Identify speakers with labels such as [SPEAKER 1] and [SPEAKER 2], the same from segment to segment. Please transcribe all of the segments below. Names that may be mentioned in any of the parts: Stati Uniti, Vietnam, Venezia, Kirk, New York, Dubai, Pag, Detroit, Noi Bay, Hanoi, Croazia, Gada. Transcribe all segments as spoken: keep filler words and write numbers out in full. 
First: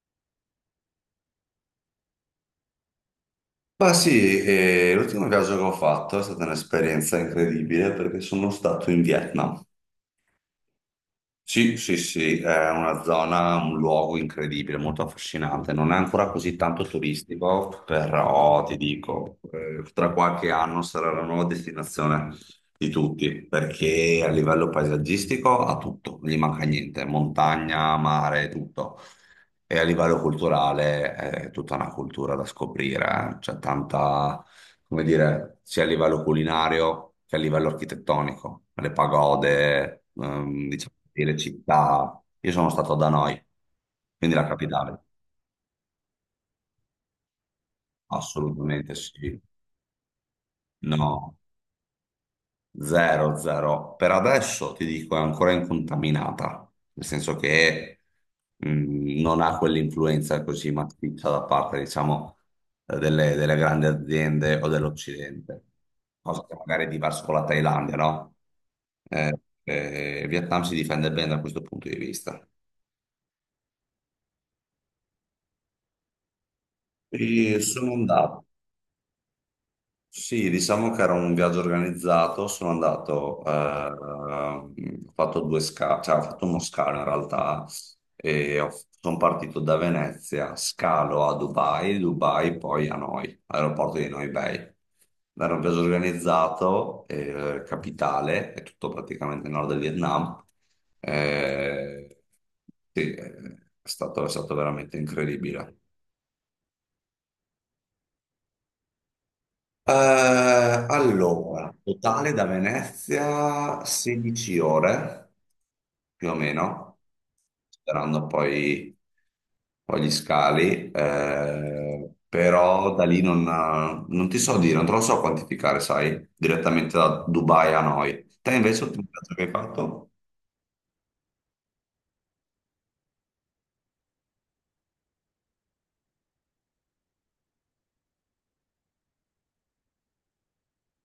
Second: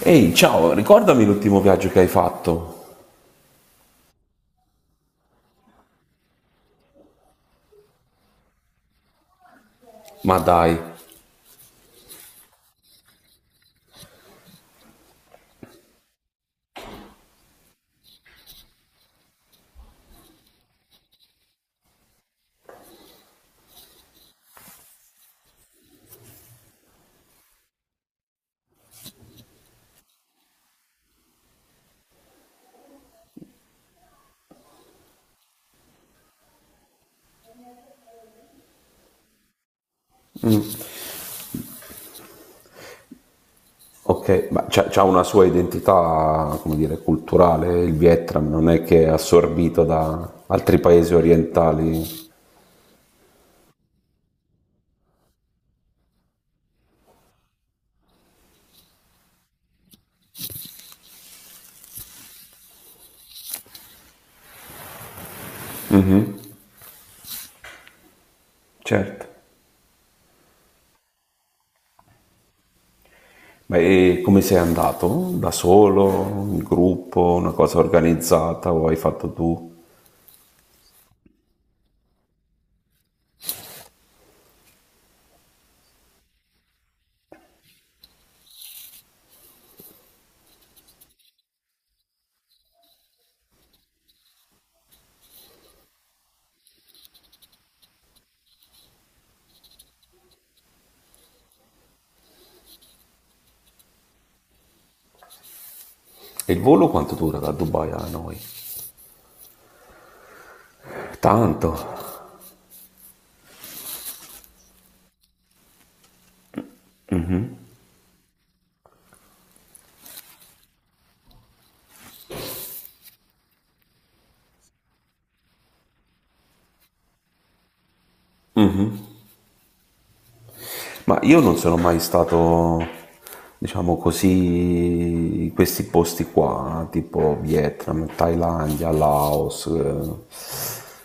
[SPEAKER 1] Ehi, ciao, ricordami l'ultimo viaggio che hai fatto.
[SPEAKER 2] Ma sì, eh, l'ultimo viaggio che ho fatto è stata un'esperienza incredibile perché sono stato in Vietnam.
[SPEAKER 1] Ma dai,
[SPEAKER 2] Sì, sì, sì, è una zona, un luogo incredibile, molto affascinante. Non è ancora così tanto turistico, però ti dico, eh, tra qualche anno sarà la nuova destinazione di tutti, perché a livello paesaggistico ha tutto, non gli manca niente, montagna, mare, tutto. E a livello culturale eh, è tutta una cultura da scoprire, eh. C'è tanta, come dire, sia a livello culinario che a livello architettonico, le pagode, ehm, diciamo, le città. Io sono stato a Hanoi, quindi la
[SPEAKER 1] ok, ma c'ha,
[SPEAKER 2] capitale,
[SPEAKER 1] c'ha una sua identità, come dire, culturale, il Vietnam non è
[SPEAKER 2] assolutamente
[SPEAKER 1] che è
[SPEAKER 2] sì.
[SPEAKER 1] assorbito da altri paesi
[SPEAKER 2] No.
[SPEAKER 1] orientali.
[SPEAKER 2] Zero, zero. Per adesso ti dico è ancora incontaminata, nel senso che mh, non ha quell'influenza così massiccia da parte, diciamo, eh, delle, delle grandi aziende o dell'Occidente, cosa che magari è diverso con la Thailandia, no?
[SPEAKER 1] Certo.
[SPEAKER 2] Eh, eh, il Vietnam si difende bene da questo punto di vista.
[SPEAKER 1] Ma e come sei andato? Da solo, in gruppo, una
[SPEAKER 2] E
[SPEAKER 1] cosa
[SPEAKER 2] sono andato
[SPEAKER 1] organizzata o hai fatto tu?
[SPEAKER 2] Sì, diciamo che era un viaggio organizzato, sono andato, eh, ho fatto due scale, cioè ho fatto uno scalo in realtà, e ho- sono partito da Venezia, scalo a Dubai, Dubai poi a Noi, aeroporto di Noi Bay. Era un viaggio organizzato, eh, capitale, è tutto praticamente il nord del Vietnam. Eh, sì, è stato, è stato veramente incredibile.
[SPEAKER 1] E il volo quanto dura da Dubai a noi?
[SPEAKER 2] Eh,
[SPEAKER 1] Tanto.
[SPEAKER 2] allora, totale da Venezia sedici ore, più o meno, sperando poi, poi gli scali, eh, però da lì non, non ti so dire, non te lo so quantificare, sai, direttamente da Dubai a noi. Te invece l'ultimo viaggio che hai fatto?
[SPEAKER 1] Ma io non sono mai stato, diciamo così, in questi posti qua, tipo Vietnam, Thailandia, Laos. eh,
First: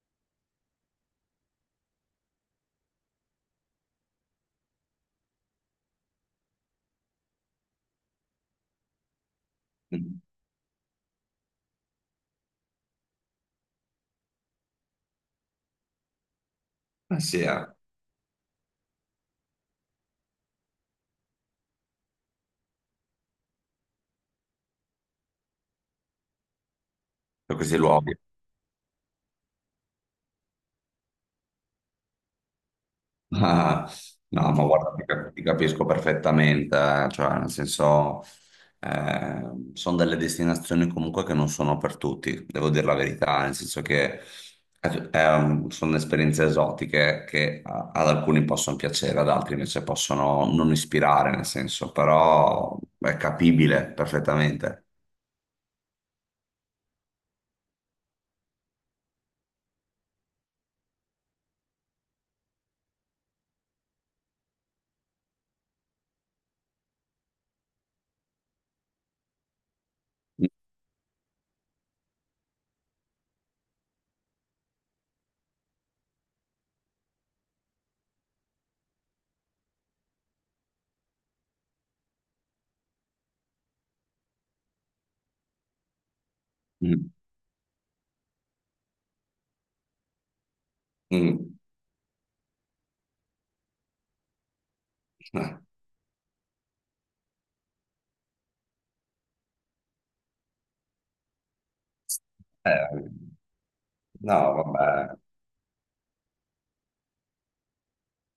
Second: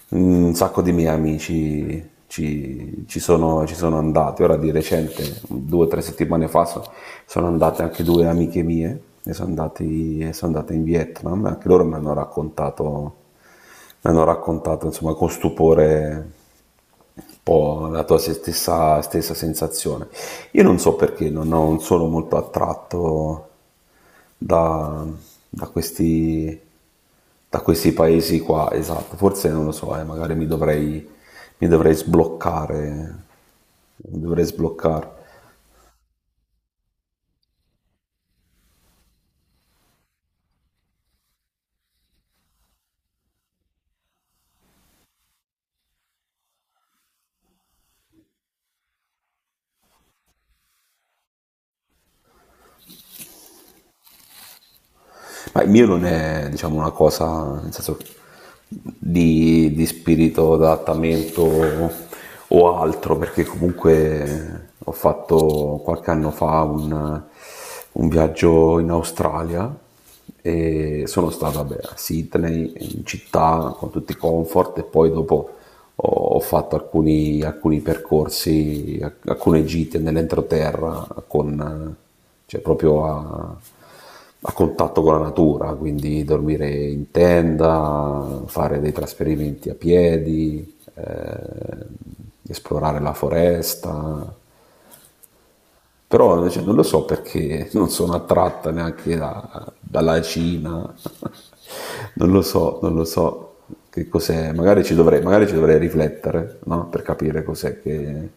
[SPEAKER 1] Un sacco di miei amici ci, ci sono, ci sono andati. Ora di recente, due o tre settimane fa, so- sono andate anche due amiche mie e sono andati-
[SPEAKER 2] Mm.
[SPEAKER 1] e sono andate in Vietnam. Anche loro mi hanno raccontato, mi hanno raccontato insomma con stupore
[SPEAKER 2] Eh
[SPEAKER 1] un
[SPEAKER 2] sì, eh,
[SPEAKER 1] po' la tua stessa, stessa sensazione. Io non so perché non, ho- non sono molto attratto da, da questi,
[SPEAKER 2] per
[SPEAKER 1] da
[SPEAKER 2] questi
[SPEAKER 1] questi
[SPEAKER 2] luoghi.
[SPEAKER 1] paesi qua, esatto, forse non lo so, eh, magari mi dovrei, mi dovrei sbloccare,
[SPEAKER 2] Ah,
[SPEAKER 1] mi dovrei
[SPEAKER 2] no, ma guarda, ti
[SPEAKER 1] sbloccare.
[SPEAKER 2] cap- ti capisco perfettamente, eh, cioè, nel senso, eh, sono delle destinazioni comunque che non sono per tutti, devo dire la verità, nel senso che eh, è un- sono esperienze esotiche che a- ad alcuni possono piacere, ad altri invece possono non ispirare, nel senso, però è capibile perfettamente.
[SPEAKER 1] Ma il mio non è, diciamo, una cosa, nel senso, di, di spirito d'adattamento o altro, perché comunque ho fatto qualche anno fa un, un viaggio in Australia
[SPEAKER 2] Mm.
[SPEAKER 1] e sono stato, vabbè, a Sydney, in città, con tutti i comfort e poi dopo ho, ho fatto alcuni, alcuni percorsi, alcune gite nell'entroterra con, cioè proprio a a contatto con la natura, quindi dormire
[SPEAKER 2] Mm.
[SPEAKER 1] in tenda, fare dei trasferimenti a piedi,
[SPEAKER 2] Mm.
[SPEAKER 1] eh, esplorare la foresta. Però cioè, non lo so perché non sono attratta neanche da- dalla Cina. Non lo so, non lo
[SPEAKER 2] Eh,
[SPEAKER 1] so che cos'è.
[SPEAKER 2] no,
[SPEAKER 1] Magari ci
[SPEAKER 2] vabbè,
[SPEAKER 1] dovrei, magari ci dovrei riflettere, no? Per capire cos'è che...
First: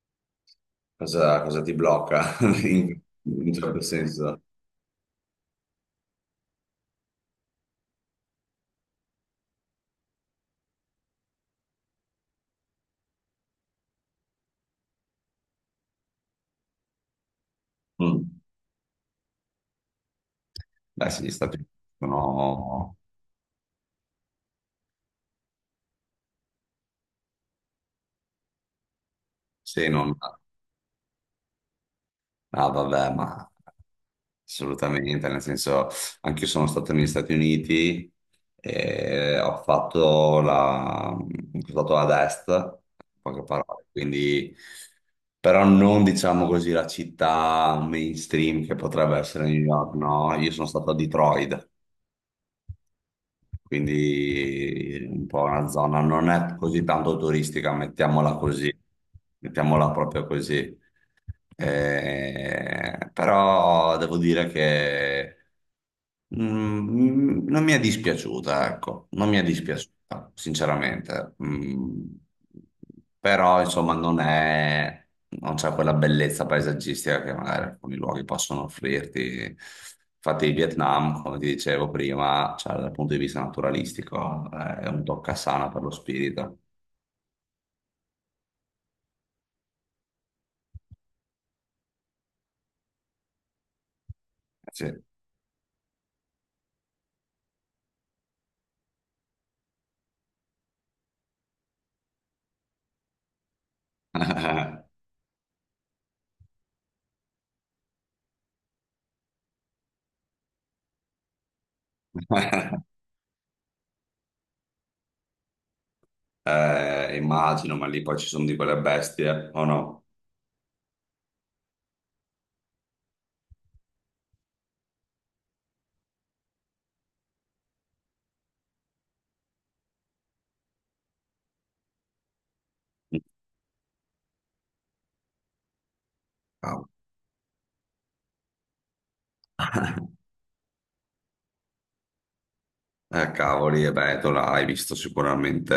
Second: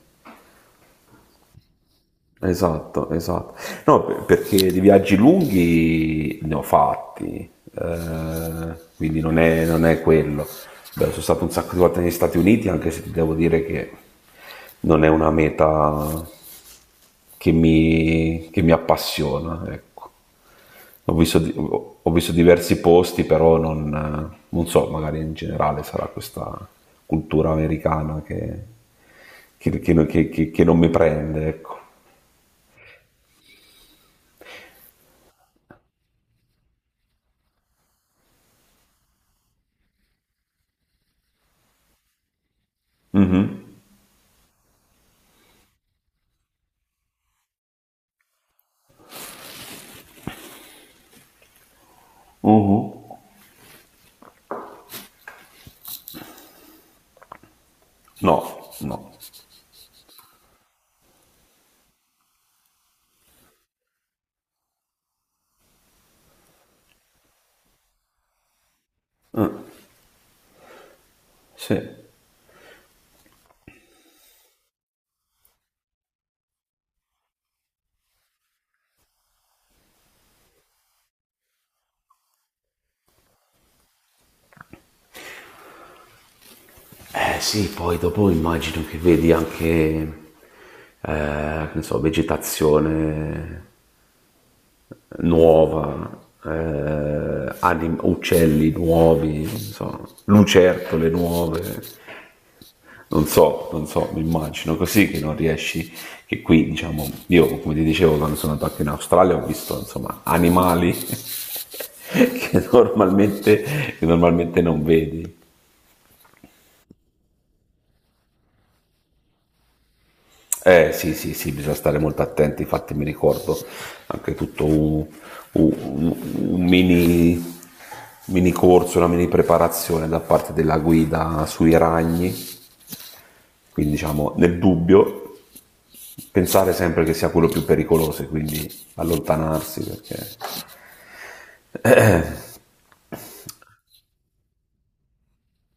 [SPEAKER 2] cosa, cosa ti blocca in,
[SPEAKER 1] Esatto,
[SPEAKER 2] in un
[SPEAKER 1] esatto.
[SPEAKER 2] certo
[SPEAKER 1] No, per-
[SPEAKER 2] senso?
[SPEAKER 1] perché di viaggi lunghi ne ho fatti, eh, quindi non è, non è quello. Beh, sono stato un sacco di volte negli Stati Uniti, anche se ti devo dire che non è una meta che
[SPEAKER 2] Mm.
[SPEAKER 1] mi, che mi appassiona, ecco.
[SPEAKER 2] Beh,
[SPEAKER 1] Ho
[SPEAKER 2] sì, gli
[SPEAKER 1] visto, di-
[SPEAKER 2] Stati Uniti
[SPEAKER 1] ho ho visto diversi
[SPEAKER 2] sono...
[SPEAKER 1] posti, però non, eh, non so, magari in generale sarà questa cultura americana che, che-
[SPEAKER 2] Sì,
[SPEAKER 1] che-
[SPEAKER 2] non...
[SPEAKER 1] che- che- che non mi prende, ecco.
[SPEAKER 2] Ah, vabbè, ma assolutamente, nel senso, anche io sono stato negli Stati Uniti e ho fatto la... ho fatto ad est, in
[SPEAKER 1] Mhm.
[SPEAKER 2] poche parole, quindi... Però non diciamo così la città mainstream che potrebbe essere New York, no? Io sono stato a Detroit,
[SPEAKER 1] Mhm.
[SPEAKER 2] quindi un po' una zona non è così tanto turistica, mettiamola
[SPEAKER 1] No,
[SPEAKER 2] così,
[SPEAKER 1] no.
[SPEAKER 2] mettiamola proprio così. Eh, però devo dire che mm, non mi è dispiaciuta, ecco, non mi è dispiaciuta, sinceramente.
[SPEAKER 1] Sì.
[SPEAKER 2] Mm, però insomma non è, non c'è quella bellezza paesaggistica che magari alcuni luoghi possono offrirti. Infatti il Vietnam, come ti dicevo prima, cioè, dal punto di vista naturalistico, è un toccasana per lo spirito.
[SPEAKER 1] Eh sì, poi dopo immagino che vedi anche, eh, che ne so, vegetazione
[SPEAKER 2] Sì.
[SPEAKER 1] nuova, eh, anim- uccelli nuovi, non so, lucertole nuove. Non so, non so, mi immagino così che non riesci, che qui diciamo, io come ti dicevo quando sono andato anche in Australia ho visto insomma animali che normalmente, che normalmente non vedi.
[SPEAKER 2] Eh, immagino, ma lì poi ci sono di quelle bestie, o no?
[SPEAKER 1] Eh sì, sì, sì, bisogna stare molto attenti, infatti mi ricordo anche tutto un, un- un mini, mini corso, una mini preparazione da parte della guida sui ragni, quindi diciamo nel dubbio pensare
[SPEAKER 2] Cavolo.
[SPEAKER 1] sempre che sia quello più pericoloso e quindi allontanarsi perché
[SPEAKER 2] Eh, cavoli, e beh, tu l'hai visto sicuramente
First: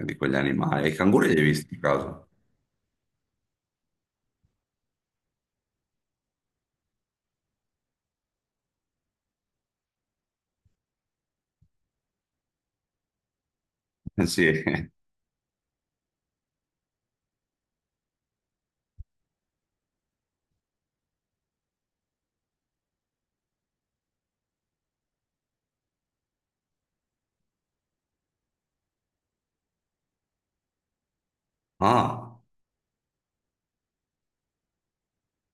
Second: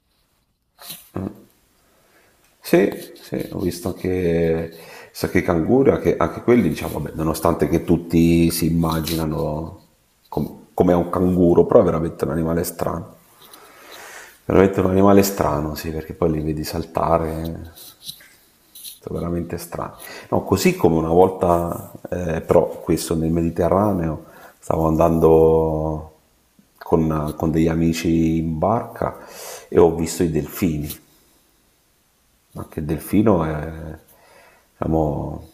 [SPEAKER 2] eh, di quegli animali. I canguri li hai visti a caso?
[SPEAKER 1] Sì, sì, ho visto anche, so che i canguri, anche, anche quelli, diciamo, vabbè, nonostante che tutti si immaginano com- come un canguro, però è veramente un animale strano. Veramente
[SPEAKER 2] Sì.
[SPEAKER 1] un animale strano, sì, perché poi li vedi saltare, sono veramente strani. No, così come una volta, eh, però questo nel Mediterraneo, stavo andando con, con degli amici in barca e ho visto i delfini.
[SPEAKER 2] Ah.
[SPEAKER 1] Anche il delfino è, diciamo,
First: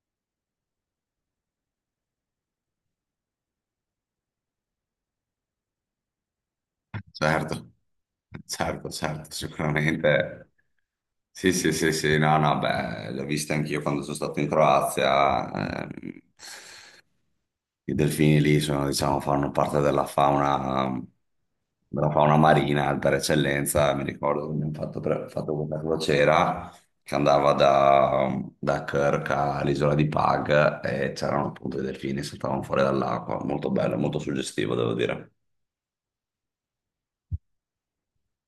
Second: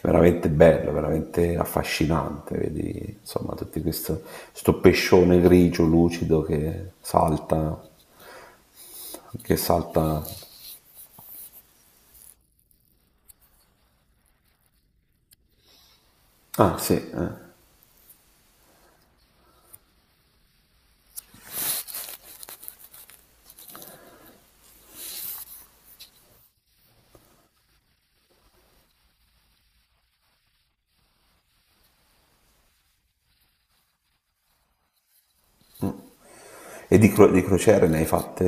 [SPEAKER 1] veramente bello, veramente affascinante, vedi insomma tutto questo, questo pescione grigio lucido che
[SPEAKER 2] Certo,
[SPEAKER 1] salta,
[SPEAKER 2] certo, certo,
[SPEAKER 1] che salta...
[SPEAKER 2] sicuramente. Sì, sì, sì, sì, no, no, beh, l'ho vista anch'io quando sono stato in Croazia. ehm,
[SPEAKER 1] Ah sì, eh.
[SPEAKER 2] I delfini lì sono, diciamo, fanno parte della fauna, della fauna marina per eccellenza. Mi ricordo che abbiamo fatto, pre- fatto questa crociera che andava da, da Kirk all'isola di Pag e c'erano appunto i delfini che saltavano fuori dall'acqua. Molto bello, molto suggestivo, devo dire.
[SPEAKER 1] E di, cro- di crociere ne hai fatte,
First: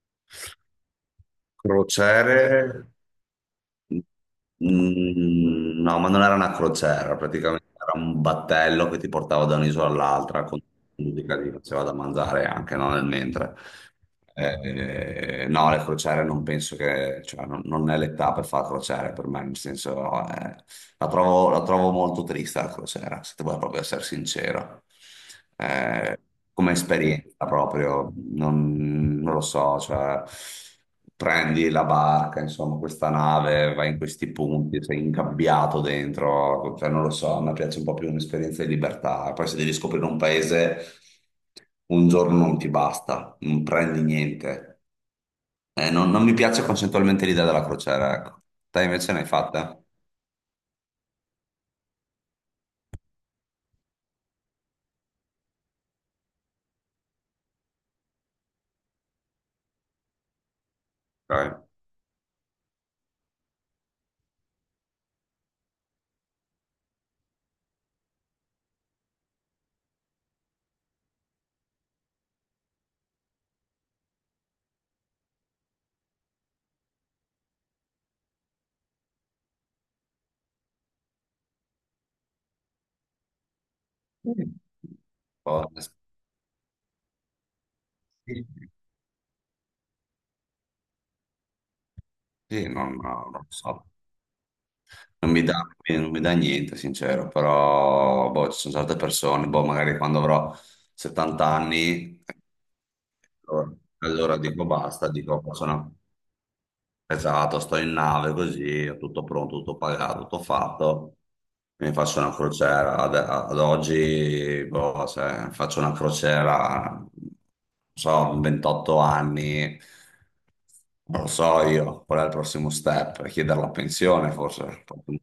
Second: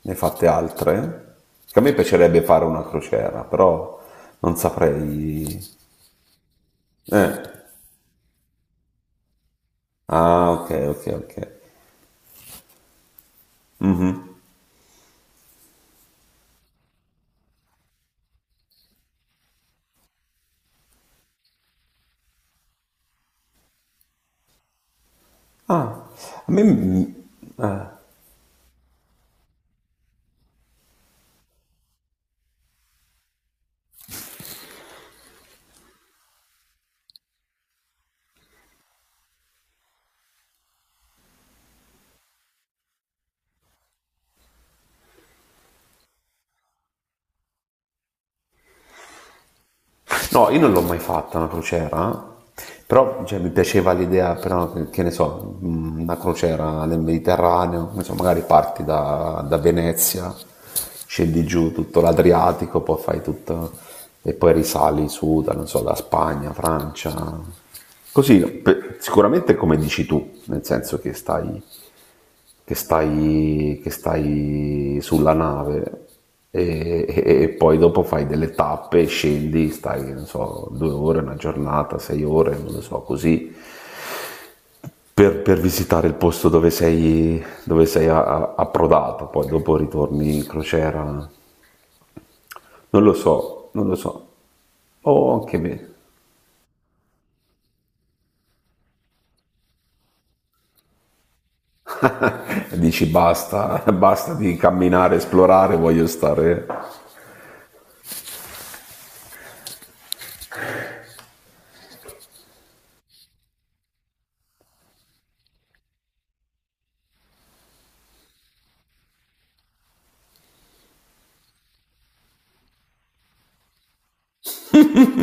[SPEAKER 1] ne hai fatte altre? Che a me piacerebbe
[SPEAKER 2] Crociere.
[SPEAKER 1] fare una crociera, però non saprei...
[SPEAKER 2] Mm, no, ma non era una crociera,
[SPEAKER 1] Eh.
[SPEAKER 2] praticamente era un battello che ti portava da un'isola all'altra
[SPEAKER 1] Ah
[SPEAKER 2] con
[SPEAKER 1] ok, ok, ok.
[SPEAKER 2] musica, ti faceva da mangiare anche no, nel mentre. Eh, no, le crociere non penso che, cioè, non, non è l'età per fare crociere per me, nel senso, eh, la trovo, la trovo molto triste la crociera, se devo proprio essere sincero.
[SPEAKER 1] Ah,
[SPEAKER 2] Eh,
[SPEAKER 1] a me
[SPEAKER 2] come
[SPEAKER 1] mm,
[SPEAKER 2] esperienza. Ma proprio, non, non lo so, cioè prendi la barca, insomma, questa nave, vai in questi punti, sei ingabbiato dentro, cioè non lo so, a me piace un po' più un'esperienza di libertà. Poi se devi scoprire un paese, un giorno non ti basta, non prendi niente. Eh, non, non mi piace concettualmente l'idea della crociera, ecco. Te invece ne hai fatta?
[SPEAKER 1] no, io non l'ho mai fatta una crociera, però cioè, mi piaceva l'idea, però, che ne so, mh, una crociera nel Mediterraneo, non so, magari parti da, da Venezia, scendi
[SPEAKER 2] Ok.
[SPEAKER 1] giù tutto l'Adriatico, poi fai tutto e poi risali su, da, non so, da Spagna, Francia. Così, pe- sicuramente come dici tu, nel senso che stai che stai, che stai sulla nave e, e- e poi dopo fai delle tappe, scendi, stai, che ne so, due ore, una giornata, sei ore, non lo so, così,
[SPEAKER 2] Sì.
[SPEAKER 1] per, per
[SPEAKER 2] Oh,
[SPEAKER 1] visitare il posto dove sei, dove sei a-
[SPEAKER 2] sì,
[SPEAKER 1] a- approdato, poi dopo ritorni in crociera,
[SPEAKER 2] sì, non,
[SPEAKER 1] non
[SPEAKER 2] no,
[SPEAKER 1] lo
[SPEAKER 2] non lo
[SPEAKER 1] so,
[SPEAKER 2] so.
[SPEAKER 1] non lo so,
[SPEAKER 2] Non
[SPEAKER 1] o
[SPEAKER 2] mi
[SPEAKER 1] anche
[SPEAKER 2] dà,
[SPEAKER 1] me.
[SPEAKER 2] non mi dà niente, sincero, però boh, ci sono certe persone, boh, magari quando avrò settanta anni,
[SPEAKER 1] Dici
[SPEAKER 2] allora,
[SPEAKER 1] basta, basta
[SPEAKER 2] allora
[SPEAKER 1] di
[SPEAKER 2] dico basta,
[SPEAKER 1] camminare,
[SPEAKER 2] dico "Oh,
[SPEAKER 1] esplorare,
[SPEAKER 2] sono
[SPEAKER 1] voglio stare.
[SPEAKER 2] esatto, sto in nave così, ho tutto pronto, tutto pagato, tutto fatto, mi faccio una crociera", ad, ad oggi boh, se faccio una crociera, non so, ventotto anni, non lo so io, qual è il prossimo step? Chiedere la pensione forse, un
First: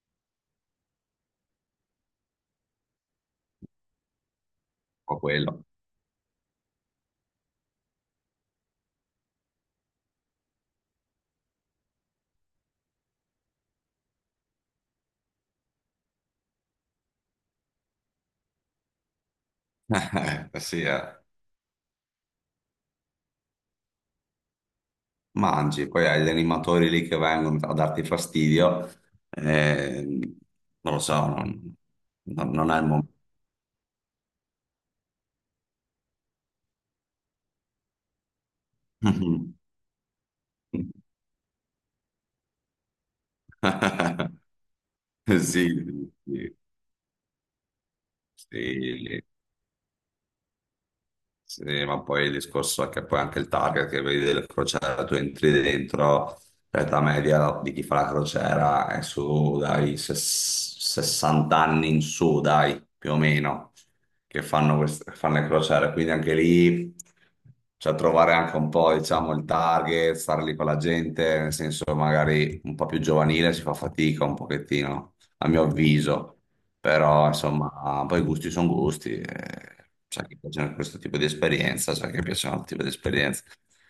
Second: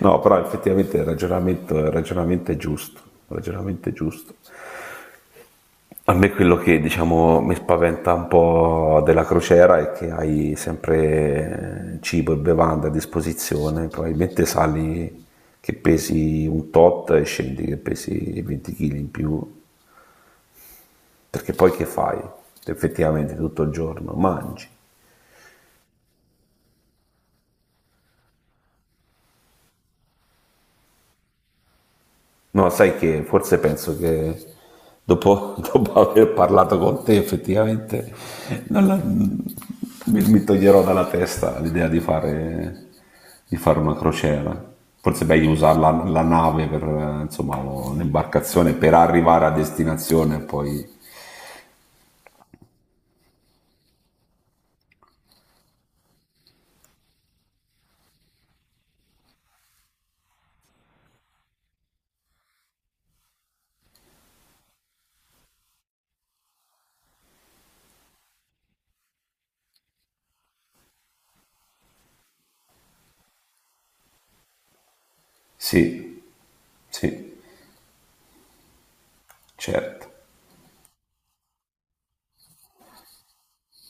[SPEAKER 1] No, però effettivamente il ragionamento, il ragionamento è giusto, il ragionamento è giusto.
[SPEAKER 2] po' quello.
[SPEAKER 1] A me quello che diciamo mi spaventa un po' della crociera è che hai sempre cibo e bevande a disposizione, probabilmente sali che pesi un tot e scendi che pesi venti chili in più,
[SPEAKER 2] Eh, sì, eh.
[SPEAKER 1] perché poi che fai? Effettivamente tutto il giorno mangi.
[SPEAKER 2] Mangi, poi hai gli animatori lì che vengono a darti fastidio, eh, non lo so, non, non-
[SPEAKER 1] No,
[SPEAKER 2] non è il
[SPEAKER 1] sai
[SPEAKER 2] momento.
[SPEAKER 1] che forse penso che dopo, dopo aver parlato con te effettivamente non la- mi, mi toglierò dalla testa l'idea di fare, di fare una crociera. Forse è meglio usare la,
[SPEAKER 2] Sì,
[SPEAKER 1] la
[SPEAKER 2] sì,
[SPEAKER 1] nave per eh, insomma, lo- l'imbarcazione per
[SPEAKER 2] sì.
[SPEAKER 1] arrivare a destinazione e poi
[SPEAKER 2] Sì, ma poi il discorso è che poi anche il target che vedi delle crociere, tu entri dentro, l'età media di chi fa la crociera è su dai ses- sessanta anni in su, dai, più o meno, che fanno, queste- fanno le crociere, quindi anche lì, cioè trovare anche un po', diciamo, il target, stare lì con la gente, nel senso magari un po' più giovanile si fa fatica un pochettino, a mio
[SPEAKER 1] sì,
[SPEAKER 2] avviso.
[SPEAKER 1] sì,
[SPEAKER 2] Però, insomma, poi gusti sono gusti. eh,
[SPEAKER 1] certo.
[SPEAKER 2] C'è chi piacciono questo tipo di esperienza, c'è chi piacciono altro tipo di esperienza.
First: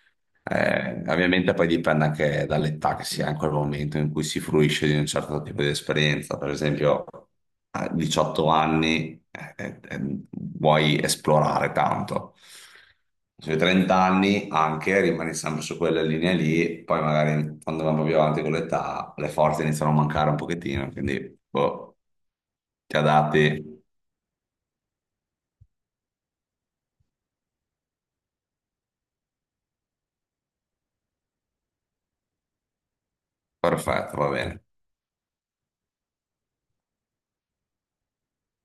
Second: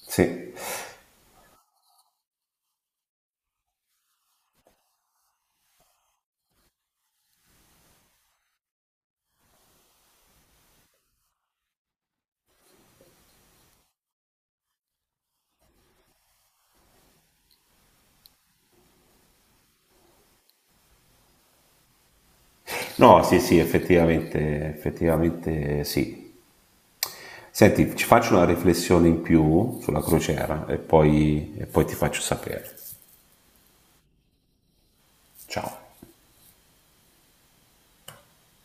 [SPEAKER 1] Sì.
[SPEAKER 2] Eh, ovviamente poi dipende anche dall'età che si ha in quel momento in cui si fruisce di un certo tipo di esperienza. Per esempio, a diciotto anni eh, eh, eh, vuoi esplorare tanto. Sui trenta anni anche rimani sempre su quella linea lì, poi magari quando vanno più avanti con l'età le forze iniziano a mancare un pochettino, quindi boh. Ti
[SPEAKER 1] No, sì, sì,
[SPEAKER 2] adatti?
[SPEAKER 1] effettivamente, effettivamente sì. Senti, ci faccio una riflessione in più sulla crociera e poi, e poi ti faccio sapere.
[SPEAKER 2] Perfetto, va bene.
[SPEAKER 1] Ciao.